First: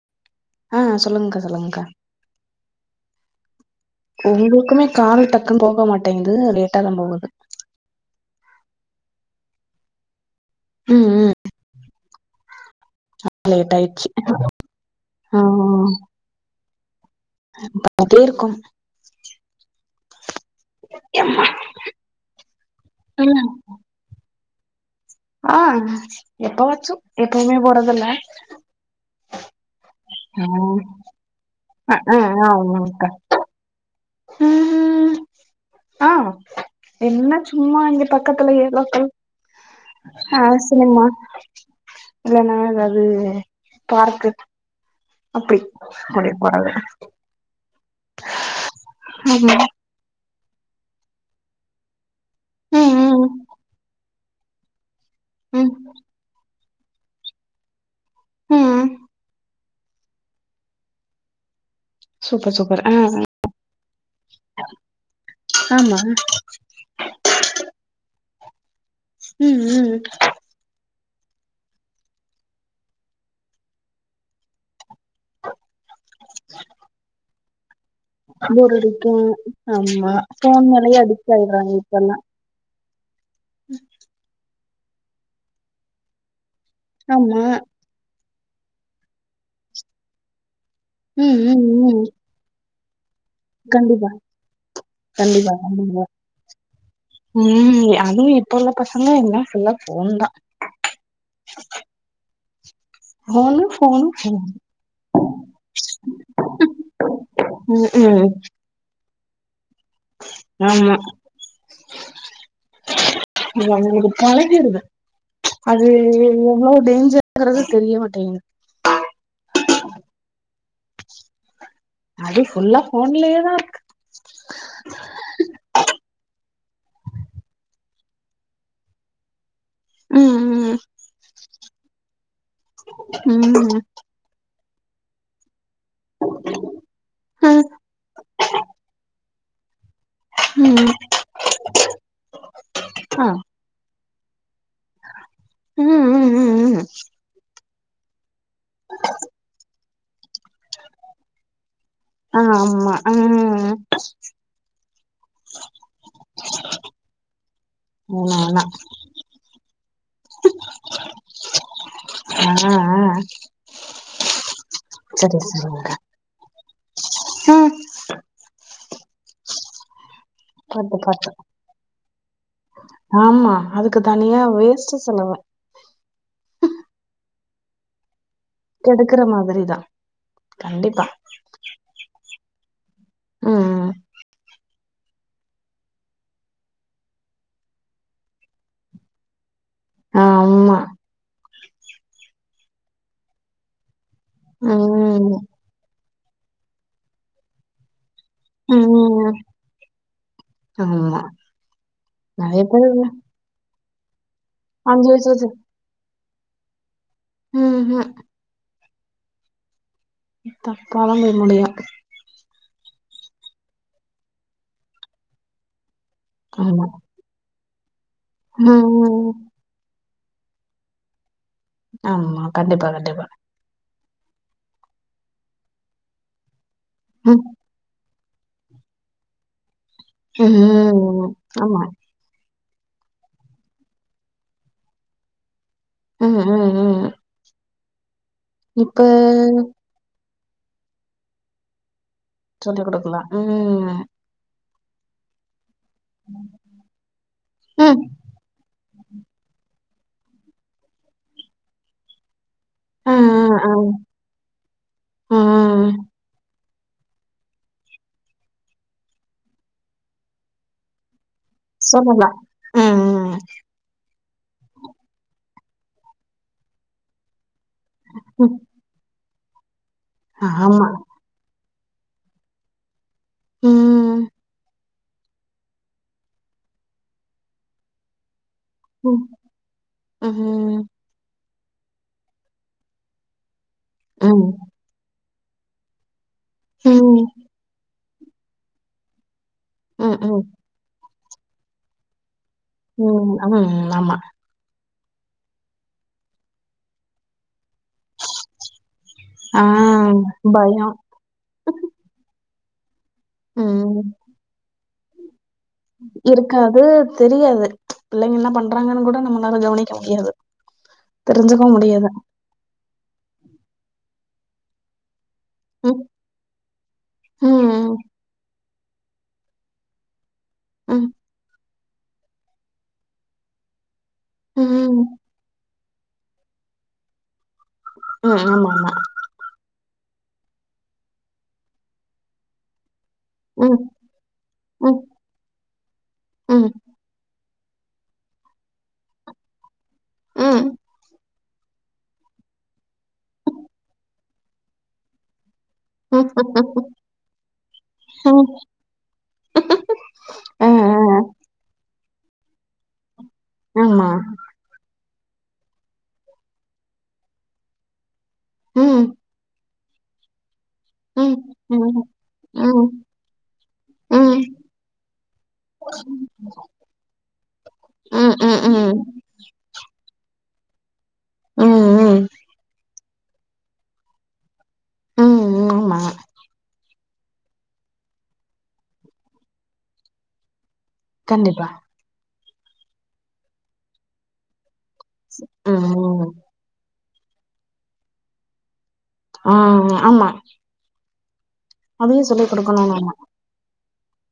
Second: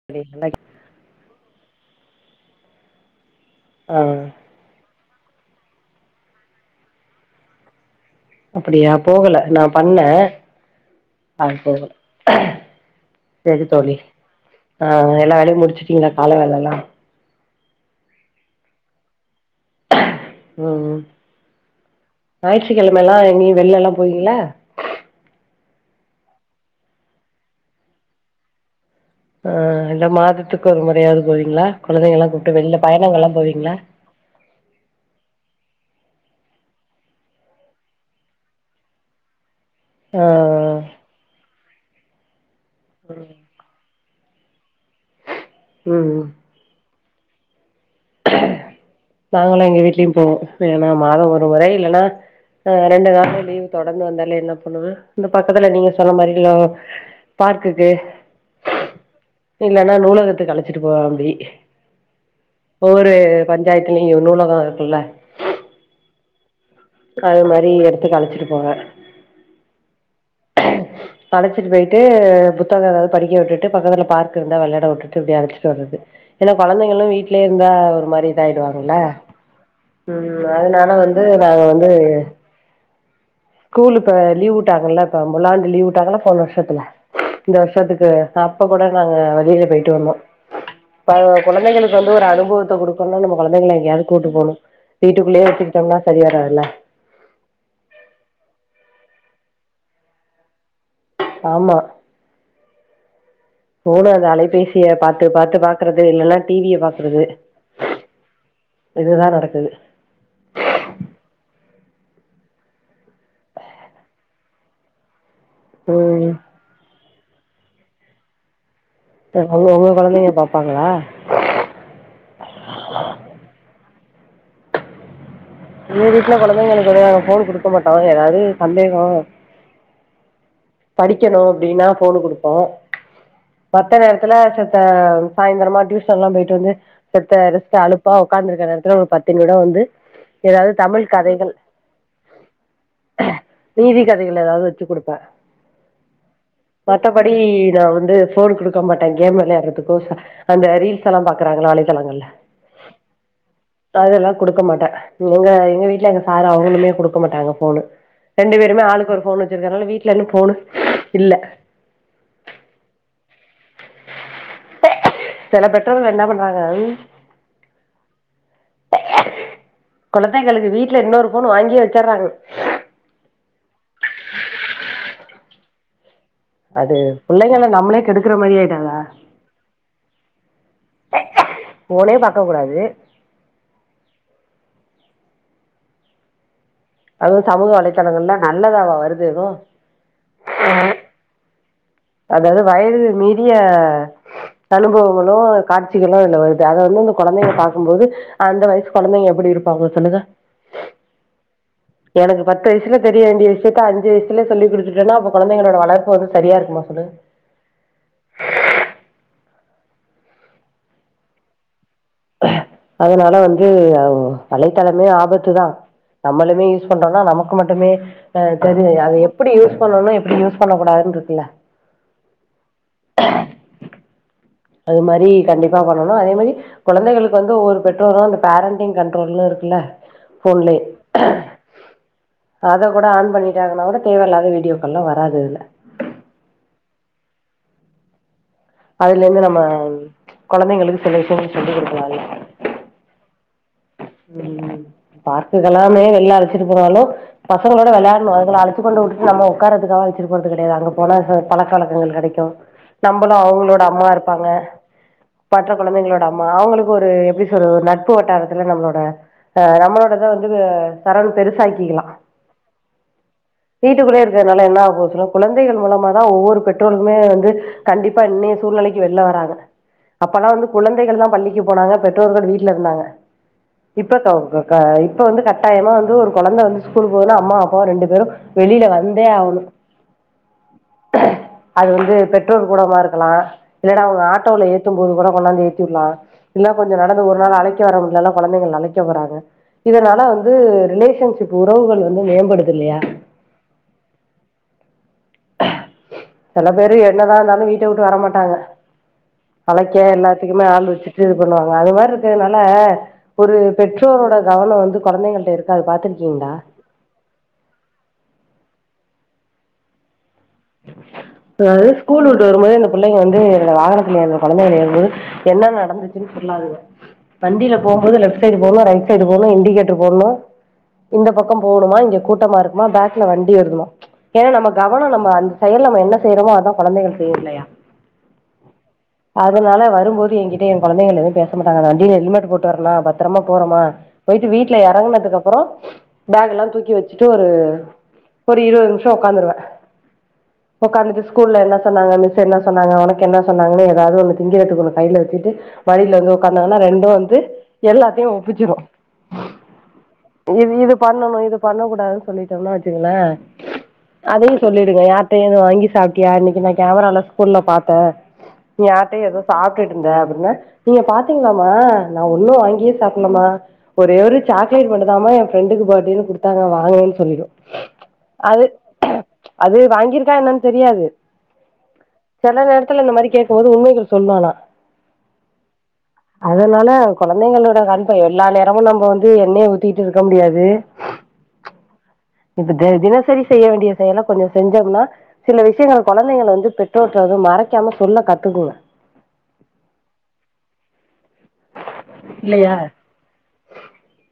[unintelligible] ஆ சொல்லுங்க்கா சொல்லுங்க்கா ஆ உங்களுக்குமே கால் டக்குனு போக மாட்டிங்குது லேட்டாதா போகுது அப்டியா போகல நா பண்ணே ம் ம் ஆது போகல செரி லேட் தோழி ஆயிடுச்சு ஆ எல்லா வேலையு முடிச்சுட்டீங்களா கால வேலல்லா [inaudible] ருக்கோ ம் ம் எம்மா ஞாயிற்றுக்கெழமல்லா ம் எங்கியோ வெள்ளலா போவீங்கள ஆ எப்பவாச்சு எப்பவுமே போறதில ஆ இல்ல மாதத்துக்கு ஒரு முறையாவுது போவீங்களா அ ஆ குழந்தைல்லா கூப்ட்டு வெளில ஆமாங்க்கா பயணங்கெல்லா போவீங்களா ம் ஹ்ம் ஆ என்ன சும்மா இங்கே பக்கத்துலயே லோக்கல் அ அ சினிமா இல்லன்னா ஏதாது பார்க்கு அப்டி ம் கூட்டிட் போரது ஆமா நாங்களு எங்க வீட்லையு போவோ இல்லனா மாத ஒரு முறை இல்லனா அ ம் ரெண்டு ம் நாளு லீவ் தொடந்து வந்தாலே என்ன பண்ணுவே இந்த பக்கத்துல ம் நீங்க சொன்ன மாறிலா பார்க்குக்கு ம் இல்லன்னா நூலகத்துக்கு அழச்சிட்டு போவே அப்டி சூப்பர் சூப்பர் ஆ ஒவ்வொரு பஞ்சாயத்துலியு நூலகோ இருக்குல்ல ஆமா அது மாரி எடத்துக்கு அழச்சிட்டு போவே ம் ம் அழச்சிட்டு போய்ட்டு புத்தகோ ஏதாவுது படிக்க விட்டுட்டு பக்கத்துல பார்க் இருந்தா வெள்ளட விட்டு ட்டு இப்டி அழச்சிட்டு வர்ரது ஏன்னா கொழந்தைங்களு வீட்லயே இருந்தா ஒரு மாரி போர் இதாயிடுவாங்கல அடிக்கு ஆமா ம் ஃபோன் அதனால மேலயே வந்து அடிக்ட் நாங்க ஆயிடுறாங்க வந்து இப்பல்லா ஸ்கூலு இப்ப லீவ் உட்டாங்கல்ல இப்ப முழாண்டு லீவ் உட்டாங்களா போன வர்ஷத்துல ஆமா இந்த வர்ஷத்துக்கு அப்ப கூட நாங்க வெளில போய்ட்டு வந்தோ இப்ப ம் ம் ம் கொழந்தைகளுக்கு வந்து ஒரு அனுபவத்த குடுக் இப்பெல்லா நம்ம கொழந்தைங்கள எங்கயாவுது கண்டிப்பா கூட்டு போணு வீட்டுக்குள்ளயே கண்டிப்பா வச்சிகிட்டோம்னா கண்டிப்பா சரி வராதுல்ல ம் அதுவு இப்ப உள்ள பசங்க என்ன ஃபுல்லா ஃபோன் தா ஆமா [unintelligible] ஃபோன் ஃபோன ஃபோன் அந்த ஃபோன் அலைபேசிய பாத்து பாத்து பாக்குறது இல்லன்னா டிவிய பாக்குறது ம் ம் ம் இதுதா நடக்குது ஆமா இது அவங்களுக்கு பழகிருது அது ம் எவ்ளோ டேஞ்சர்ங்கிறது தெரிய மாட்டேங்குது இப்ப அவுங்க அவுங்க கொழந்தைங்க பாப்பாங்களா அது ஃபுல்லா ஃபோன்லயே தா இருக் எங்க வீட்ல கொழந்தைங்களுக்கு தனியா நாங்க ஃபோன் குடுக்க மாட்டோ ஏதாவது சந்தேகோ ம் ம் படிக்கணு அப்டின்னா ஃபோனு குடுப்போ ம் ம் மத்த நேரத்துல செத்த சாயந்தரமா ட்யூஷன் எல்லா போயிட்டு வந்து செத்த ரெஸ்ட்டு அலுப்பா உக்காந்து இருக்கிற நேரத்துல ஒரு பத்து நிமிடம் வந்து ஏதாவது ம் தமிழ் கதைகள் ஆ நீதி கதைகள் ஏதாவது வச்சு குடுப்பே ம் ம் ம் ம் மத்தபடி நா வந்து ஃபோன் குடுக்க மாட்டே கேம் வெளயாட்றதுக்கோ சா அந்த ரீல்ஸ் எல்லா பாக்குறாங்கல்ல வலைத்தளங்கள்ல ஆ ஆமா ஆ அதெல்லா குடுக்க மாட்டே எங்க எங்க வீட்ல எங்க சாரு அவங்களுமே குடுக்க மாட்டாங்க ஃபோனு ஆமா ரெண்டு ஆமா. பேருமே ஆளுக்கு ஒரு ஃபோன் வச்சிருக்கனால வீட் லனு ஃபோனு இல்ல ஆ ஆ சரி செல சரிங்க பெற்றோர்கள் என்ன பண்றாங்க ம் கொழந்தைகளுக்கு பாத்து வீட்ல இன்னொரு பாத்து ஃபோன் வாங்கியே வச்சுட்றாங்க ஆமா அதுக்கு தனியா வேஸ்ட்டு செலவு அது புள்ளைகள நம்மளே கெடுக்கற மாரி ஆயி கெடுக்குற மாதிரி தா கண்டிப்பா ஃபோனே பாக்க கூடாது ம்ம் அதுவு சமூக வலைதளங்கள்ல நல்லதாவா வருது எது ஆ ஆமா அதாவது வயது மீறிய அனுபவங்களு ம் காட்சிகளு அதுல வருது அத வந்து இந்த கொழந்தைங்க பாக்கும்போது அந்த வயசு கொழந்தைங்க ம் எப்டி இருப்பாங்க சொல்லுங்க ஆமா எனக்கு நெறைய பத்து பேரு வயசுல தெரிய வேண்டிய விஷயத்த அஞ்சு வயசுலேயே சொல்லி அஞ்சு குடுத்துட்டேன்னா அப்ப வயசுல கொந்தைங்களோட வளர் ப்பு வந்து சரியா இருக்குமா சொல்லுங்க ம் ஹூம் தப்பாதா போய் முடியு அதனால வந்து வலைத்தளமே ஆபத்து தா நம்மளுமே ஆமா யூஸ் பண்றோன்னா நமக்கு மட்டுமே அ தெரி அது ம் எப்டி யூஸ் பண்ணணு எப்டி யூஸ் பண்ணக் கூடாதுன்னு இருக்குல்ல ஆமா கண்டிப்பா கண்டிப்பா அது மாரி கண்டிப்பா பண்ணணு அதே மாரி கொழந்தைகளுக்கு ம் வந்து ஒவ்வொரு பெற்றோரு அந்த பேரண்டிங் கண்ட்ரோல்ன்னு இருக்குல்ல ஃபோன்லே ம் ஆமா அத கூட ஆன் பண்ணிட்டாங்கனா கூட தேவையில்லாத வீடியோக்கள்லா வராது அதுல ம் ம் ம் இப்ப அதுலேந்து நம்ம கொழந்தைங்களுக்கு சில விஷயங்கள் சொல்லி குடுக்கலா இல்ல சொல்லி குடுக்கலா ம் ம். பார்க்குக்கு எல்லாமே வெளில அழைச்சிட்டு போனாலு பசங்களோட ம் வெளாட்ணு அதுங்க அழச்சி கொண்ட வுட்டுட்டு நம்ம ஒக்காறதுக்காக அழச்சுட்டு போறது கெடையாது அங்க போனா பழக்க வழக்கங்கள் கெடைக்கும் அப்னோ அவங்களோட ம் அம்மா இருப்பாங்க மற்ற ம் கொழந்தைங்களோட அம்மா அவங்களுக்கு ஒரு எப்டி சொல்றது ஒரு நட்பு வட்டாரத்துல நம்ளோட ஆ நம்மளோடது தா வந்து சரண் பெருசாயி சொல்லுலா ம் ம் ம் வீட்டுக்குள்ளயே இருக்குறதுனால என்ன ஆகப் போதுனா குழந்தைகள் மூலமாதா ஒவ்வொரு பெற்றோருமே வந்து கண்டிப்பா ம் இன்னைய ம் சூழ்நிலைக்கு வெள்ல வராங்க அப்பெல்லா வந்து ஆமா குழந்தைகள் தா பள்ளிக்கி போனாங்க பெற்றோர்கள் வீட்ல இருந்தாங்க இப்ப ம், தோ க கா இப்ப வந்து கட்டாயமா வந்து ஒரு கொழந்த வந்து ஸ்கூல் போகுதுனா அம்மா அப்பாவு ரெண்டு பேரும் வெளில ம், வந்தே ஆவணு ம், ம், அது வந்து பெற்றோர் கூடமா இருக்கலா இல்லேன்னா அவுங்க ம், ஆட்டோவுல ஏறி க்கும் போது கூட கொண்டாந்து ஏத்தி வுட்லா இல்ல ம், கொஞ்சோ நடந்து ஒரு நாள் அழைக்க வர முட்லன்னா கொழந்தைகள் நழைக்க வறாங்க ம், இதுனால ம், வந்து ரிலேஷன்ஷிப் உறவுகள் வந்து மேம்படுத் ம் ம் அமல் ஆமா செல பேரு என்னதா இருந்தாலு வீட்ட விட்டு வரமாட்டாங்க ஆ, அழைக்க எல்லாத்துக்குமே ஆள் பயம். வச்சு இது பண்ணுவாங்க அது மாரி இருக்கதுனால ஒரு ம். பெற்றோரோட கவனோ வந்து கொழந்தைங்கள்ட இருக் இருக்காது தெரியாது புள்ளைங்கல்லா பண்றாங்கன்னு கூட நம்மனால கவனிக்க முடியாது தெரிஞ்சுக்கவும் அதாவது முடியாது. ஸ்கூல் விட்டு வரும்போது இந்த புள்ளங்க வந்து என்னோட வாகனத்துல ஏர்ற கொழந்தைகள ஏறும்போது என்ன ம், நடந்துச் வண்டில ம், போம்போது லெப்ட் சைடு போணு ரைட் சைடு போணு இண்டிகேட்டர் போடணு ம், இந்த பக்கோ போகணுமா இங்க கூட்டமா இருக்குமா ஃபேக்ல வண்டி வருதுமா ஏன்னா நம்ம ம், கவனோ நம்ம அந்த செயல் நம்ம என்ன செய்றோமோ அதா கொழந்தைகள் செய்யு இல்லயா ம் ஆமா ஆமா அதுனால வரும்போது எங்கிட்ட ஏ கொலந்தைகள் எதும் பேச மாட்டாங்க வண்டில ஹெல்மெட் போட்டு வரனா பாத் பத்தரமா ம், போறோமா பொயிட்டு வீட்ல ம், எறங்கனதுக்கு அப்பறோ ஃபேக் எல்லா ம், தூக்கி வச் வச்ட்டு ஒரு ஒரு இருவது நிம்ஷோ ஒக்காந்துருவே ம் ஒக்காந்துட்டு ஸ்கூல்ல என்ன சொன்னாங்க மிஸ் என்ன சொன்னாங்க உனக்கு என்ன சொன்னங்கன்னு எதாவது ஒன்னு திங்கிரதுக்கு ஒண்ணு கையில வச்சுட்டு மடியில வந்து உக்காந்தாங்கன்னா ரெண்டும் வந்து எல்லாத்தையு ம். ஒப்பிச்சிரு ஆ, ஆ, இது இது பண்ணணு இது பண்ண கூடாதுன் சொல்லிட்டம்னா வச்சுக்கங்ளே ஆமா அதையு சொல்லிடுங்க யார்டையு எதுவு வாங்கி சாப்டியா இன்னைக்கு நா கேமரால ஸ்கூல்ல பாத்தே ம், யார்ட்டையு எதுவு சாப்ட்டுட்டு இருந்தே அப்புடின்னா நீங்க ம், பாத்தீங்களாமா ம், நா ஒண்ணும் ம், வாங்கியே ம், சாப்புல்லமா ஒரே ஒரு ம், சாக்லேட் மட்டுந்தாமா ஏ ஃப்ரெண்டுக்கு பர்த்டேன்னு குடுத்தாங்க வாங்குவேன் சொல்லிடு ம் ம் அது ம் அது வாங்கிருக்கா என்னன்னு தெரியாது ம், ம், செல நேரத்துல இந்த மாரி கேக் கும் போது ஒரு உண்மைகள் சொல்லலா ம் ம் ஆமா அதுனால கொழந்தைங்களோட கண்ப எல்லா நேரமு நம்ப வந்து எண்ணய ஊத்திகிட்டு இருக்க முடியாது கண்டிப்பா இப்ப தே தினசரி செய்ய வேண்டிய செயல கொஞ்ச செஞ்சம்னா சில ம் விஷயங்க கொலத் ம். கொழந்தைங்கள வந்து பெற்றோட்ட வந்து மறைக்காம சொல்ல கத்துக்கனு ஆ ஆமா அதையும் சொல்லிக் இல்லையா குடுக்கணும் நம்ம.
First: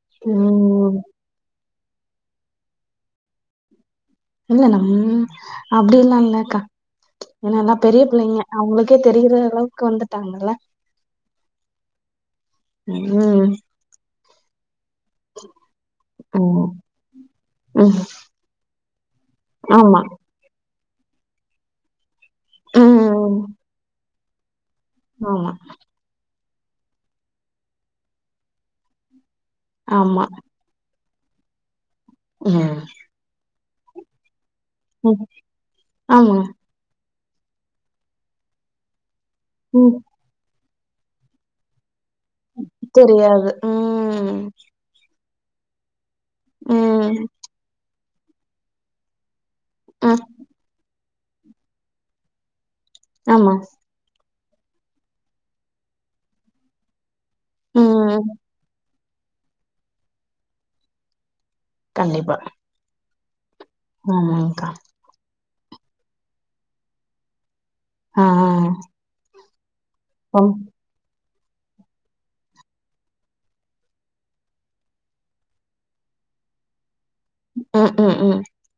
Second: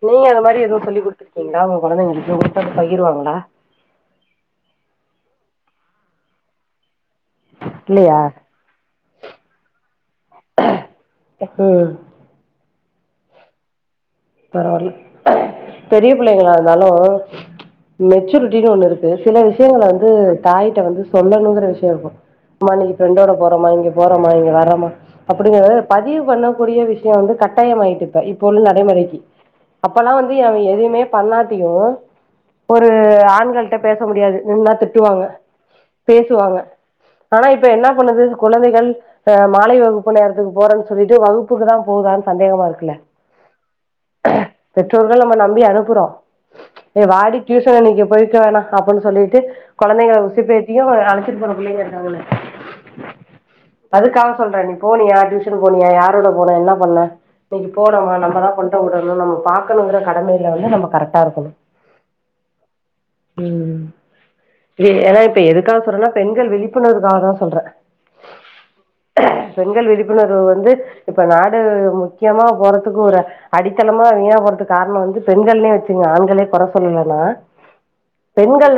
நீங்க அந்த மாரி எதுவு ம். சொல்லி குடுத் எங்காவது உங்க கொழந்தைங்களுக்கு இப்ப குடுத்தது பகிருவாங்களா இல்ல நம்ம அப்டி எல்லா இல்லக்கா இல்ல எல்லா பெரிய இல்லையா பிள்ளைங்க அவுங்களுக்கே தெரியிற அளவுக்கு வந்துட்டாங்கல்ல தப்பு ம் பெரிய புள்ளைங்களா ம். இருந்தாலு ம். மெச்சூரிட்டின்னு ஒண்ணு இருக் கு சில விஷயங்கள ஆமா. வந்து தாயிட்ட வந்து சொல்லணுங்குற விஷயோ இருக்கு அம்மா இன்னைக்கி ஃப்ரண்டோட ம். போறோம்மா இங்க போறோம்மா இங்க வாரோம்மா ஆமா, அப்டிங்றத பதிவு பண்ண கூடிய விஷயம் வந்து கட்டாயமாயிட்டு இருப்ப இப்ப உள்ள நடைமுறைக்கு அப்பல்லாம் ஆமா. வந்து என் எதுவுமே பண்ணாட்டியும் ம். ஒரு ஆண்கள் கிட்ட பேச முடியாது நின்னா திட்டுவாங்க ம். ஆமா. பேசுவாங்க ஆனா இப்ப என்ன பண்ணுது குழந்தைகள் ஆ மாலை ம். வகுப்பு நேரத்துக்கு போற சொல்லிட்டு வகுப்புக்கு தான் போகுதானு சந்தேகமா இருக்கு தெரியாது ம். பெற்றோர்கள் நம்ம நம்பி அனுப்புறோம் ஏ ம். வாடி டியூசன் இன்னைக்கு போய்க்க வேணா அப்புடின்னு சொல்லிட்டு கொழந்தைங்கள ம். உசுப்பேத்தியும் அழைச்சிட்டு போற பிள்ளைங்க இருக்காங்களே ஆமா அதுக்காக சொல்றேன் நீ போனியா டியூஷன் போனியா யாரோட போன என்ன பண்ண இன்னைக்கு போனோமா ம். நம்மதான் பண் போடணும் நம்ம பாக்கணுங்கிற கடமையில வந்து நம்ம கரெக்டா இருக்கணு கண்டிப்பா ம் ஆமாக்கா எ ஏன்னா இப்ப எதுக்காக சொல்றேன்னா பெண்கள் விழிப்புணர்க்காக தா சொல்றேன் ஆ ஆ பெண்கள் விழிப்புணர்வு ம். வந்து இப்ப நாடு முக்கியமா போறதுக்கு ஒரு அடித்தளமா வீணா போறதுக்கு காரணம் வந்து பெண்கள்னே வச்சுகோங்க ஆண்கள கொற சொல்லல நா ம். ம். பெண்கள்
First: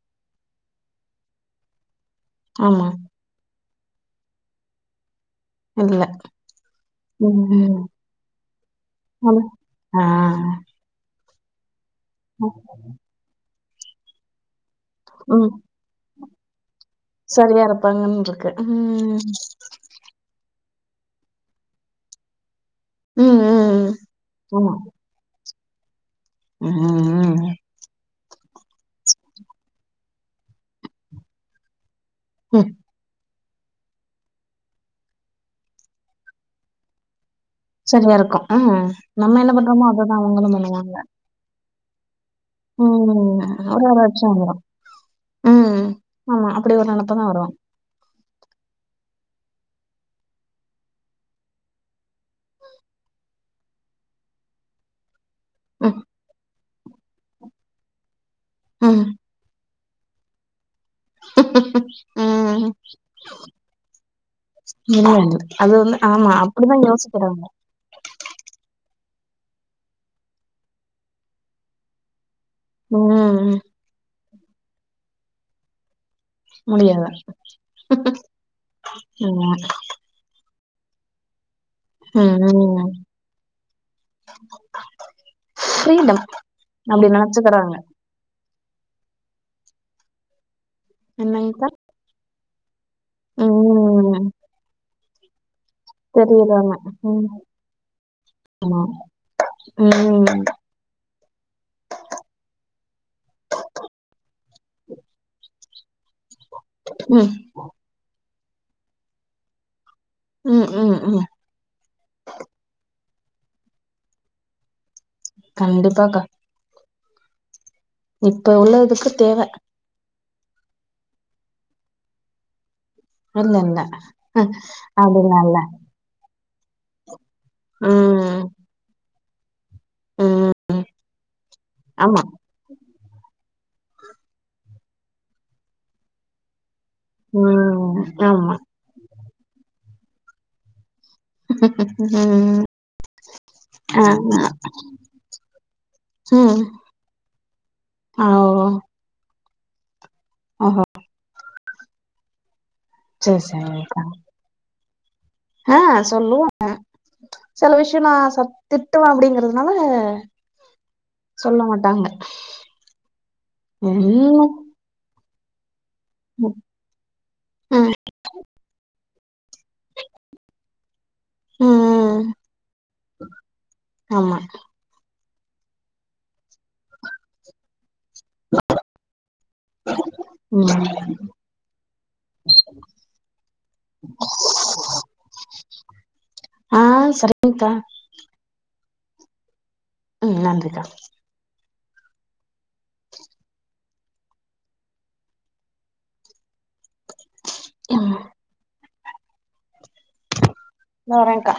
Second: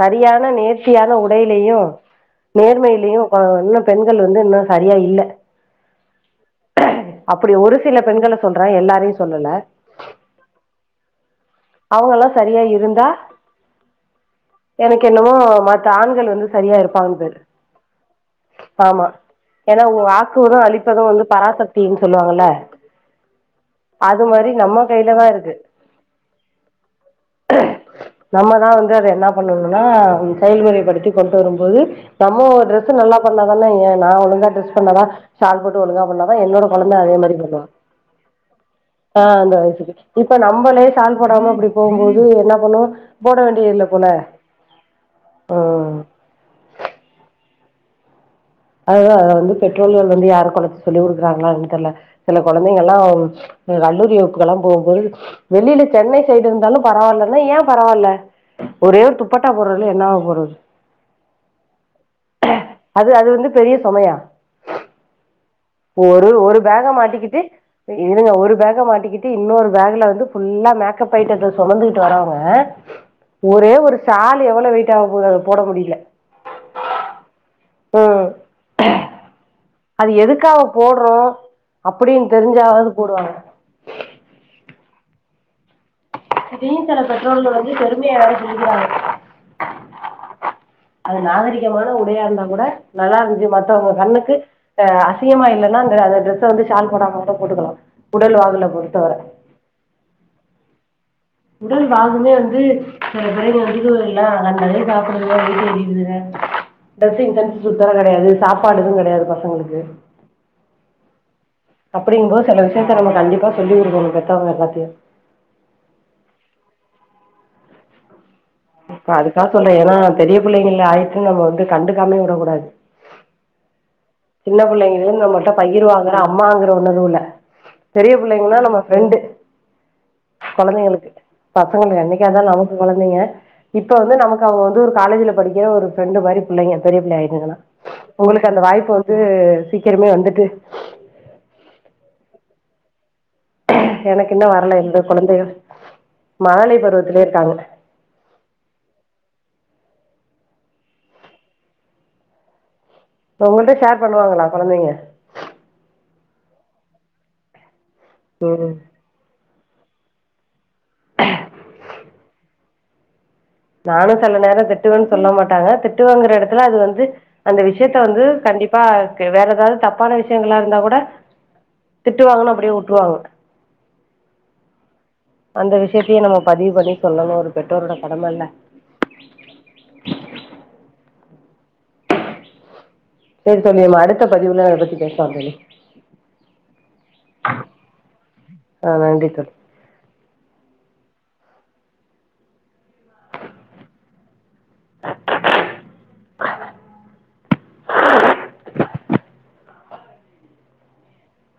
சரியான நேர்த்தியான உடைலயும் ஆமா. நேர்மையிலயும் பா இன்னும் பெண்கள் வந்து இன்னும் சரியா இல்ல இல்ல. அப்படி ஒரு சில பெண்கள சொல்றே எல்லார் அம் ஆ அவங்கல்லா சரியா இருந்தா எனக்கு என்னமோ ம். மத்த ஆண்கள் வந்து சரியா இருப்பாங்க சரியா இருப்பாங்கன்னு இருக்கு ம் வாக்குவதும் அளிப்பதும் வந்து பராசக்தின்னு சொல்லுவாங்கல்ல ம் ம் அது மாரி ஆமா. நம்ம கையிலதா இருக்கு ம் ம் நம்மதா வந்து அதை என்ன பண்ணணும்னா செயல்முறைப்படுத்தி கொண்டு வரும் போது நம்மோ ஒரு ம். டிரெஸ் நல்ல பண்ணாதான நான் ஒழுங்கா டிரெஸ் பண்ணாதா ஷால் போட்டு ஒழுங்க பண்ணாதான் என்னோட கொழந்தை அதே மாரி வருவா சரியா இருக்கு ம் ஆ நம்ம என்ன அந்த பண்றோமோ, வயசுக்கு அததான் இப்ப அவங்களும் நம்மளே பண்ணுவாங்க. சால்போடாம அப்படி போகும்போது என்ன ஒண்ணு போட ம். வேண்டிய ஒரு இல்ல ஒரு போல வருஷம் வந்துரும். ம் ஆமா அப்டி ஒரு நெனப்பு தா வரும் அதுதா அத வந்து பெற்றோர்கள் வந்து யாருக் கொழந் சொல்லி கொடுக்குறாங்களானு தெர்ல சில கொழந்தைங்கள் லா அ கல்லூரி வகுப்புக்குலா போகும்போது வெளியில ம். சென்னை சைடு இருந்தாலும் பரவால்லனா ஏன் பரவால்ல ஒரே ம். ஒரு துப் பட்டா போடுறனால என்ன‌ ஆக போறது ம் அது அது வந்து பெரிய சுமையா இல்ல இல்ல அது வந்து ஆமா அப்படிதா யோசிக்கிறாங்க இதுங்க ஒரு பேக்க மாட்டிக்கிட்டு இன்னொரு பேக்ல வந்து ஃபுல்லா மேக்கப் அயிட்டத்த சுமந்துட்டு வர்றவங்க ம். ஒரே ஒரு சாலு எவ்வளோ வெயிட் ஆக போது அது போட முடியல முடியாதா ம் ம் அது எதுக்காக போடுறோ அப்டின்னு ம் தெரிஞ்சாவது போடுவாங்க புரியில வீட்ல இருக்குற பெற்றோர்கள் வந்து பெரு உண்மையா யாரு இப்ப இருக்றாங்க அது என்னங்க்கா? நாகரிகமான உடையா இருந்தா கூட நல்லா இருந்துச்சு மத்தவங்க ம். கண்ணுக்கு அ அசிங்கமா இல்லன்னா ச அந்த டிரெஸ்ஸ வந்து தெரியறாங்க ஷால் போடாம ம் கூட போட்டுக்கலா உடல் வாகுல ஆமா பொறுத்தவர ம் உடல் வாகுமே வந்து சில பிள்ளைங்க முதுகு வலில நல்லதே சாப்புட்றது இல்லைங்க இது இது இதுன்துங்க ம் ட்ரெஸ்ஸிங் ஸென்ஸ் சுத்தமா கெடையாது சாப்பாடு எது கெடையாது பசங்களுக்கு ம் ம் ம் அப்டிங்கும்போ சில விஷயத்த நம்ம கண்டிப்பா சொல்லி கொடுக்கணு பெத்தவங்க பாத்து கண்டிப்பா கா இப்ப உள்ள இதுக்கு தேவ இப்ப ஏனா பெரிய பிள்ளைங்கள் ஆயிச்சன்னு நம்ம வந்து கண்டுக்காம விடக்கூடாது இல்ல இல்ல அ சின்ன புள்ளைங்களு நம்மள்ட்ட அதுனால பகிற்வாங்க அம்மாங்குற உணர்வுல பெரிய ம் புள்ளைங்கள்ன்னா நம்ம ஃப்ரெண்டு ம் கொழந்தைங்களுக்கு பசங்களுக்கு ஆமா என்னைக்கா இருந்தாலு நமக்கு கொழந்தைங்க இப்ப வந்து நமக்கு அவங்க வந்து ஒரு காலேஜ்ல படிக்க ஒரு ஃப்ரெண்டு் மாரி பிள்ளைங்க பெரிய பிள்ள ஆயிருத்துங்கன்னா ம் உங்களுக்கு ஆமா அந்த வாய்ப்பு வந்து சீக்கிரமே வந்துட்டு ம் எனக்கு ஆமா இன்னு வர்ல எந்த கொழந்தைகள் மழழை பருவத்துலயே இருக்காங்க ஆவா ஆஹா சரி இப்ப உங்கள்ட சரிக்கா ஷேர் பண்ணுவாங்களா கொழந்தைங்க ஆ சொல்லுவாங்க சில விஷய நா ச திட் டுவ அப்டிங்குறதுனால சொல்ல மாட்டாங்க என்ன நானு சில நேர திட்டுவேன்னு சொல்ல மாட்டாங்க திட் டுவேங்கிற ம் எடத்துல அது வந்து அந்த ம் விஷயத்த வந்து கண்டிப்பா வேற ஏதாது தப்பான விஷயங்களா இருந்தா கூட ம். திட்டுவாங்கன்னு அப்டியே வுட்ருவாங்க ஆமா அந்த விஷயத்தையு நம்ம பதிவு பண்ணி சொல்லணு ஒரு பெற்றோரோட கடமல்ல ம் ம் ம் செரி தோழி நம்ம அடுத்த பதிவுல அத பத்தி பேச்லா தோழி ஆ சரிங்கக்கா ஆ நன்றி தோழி ம் நன்றி கா [inaudible] ம் வரேக்கா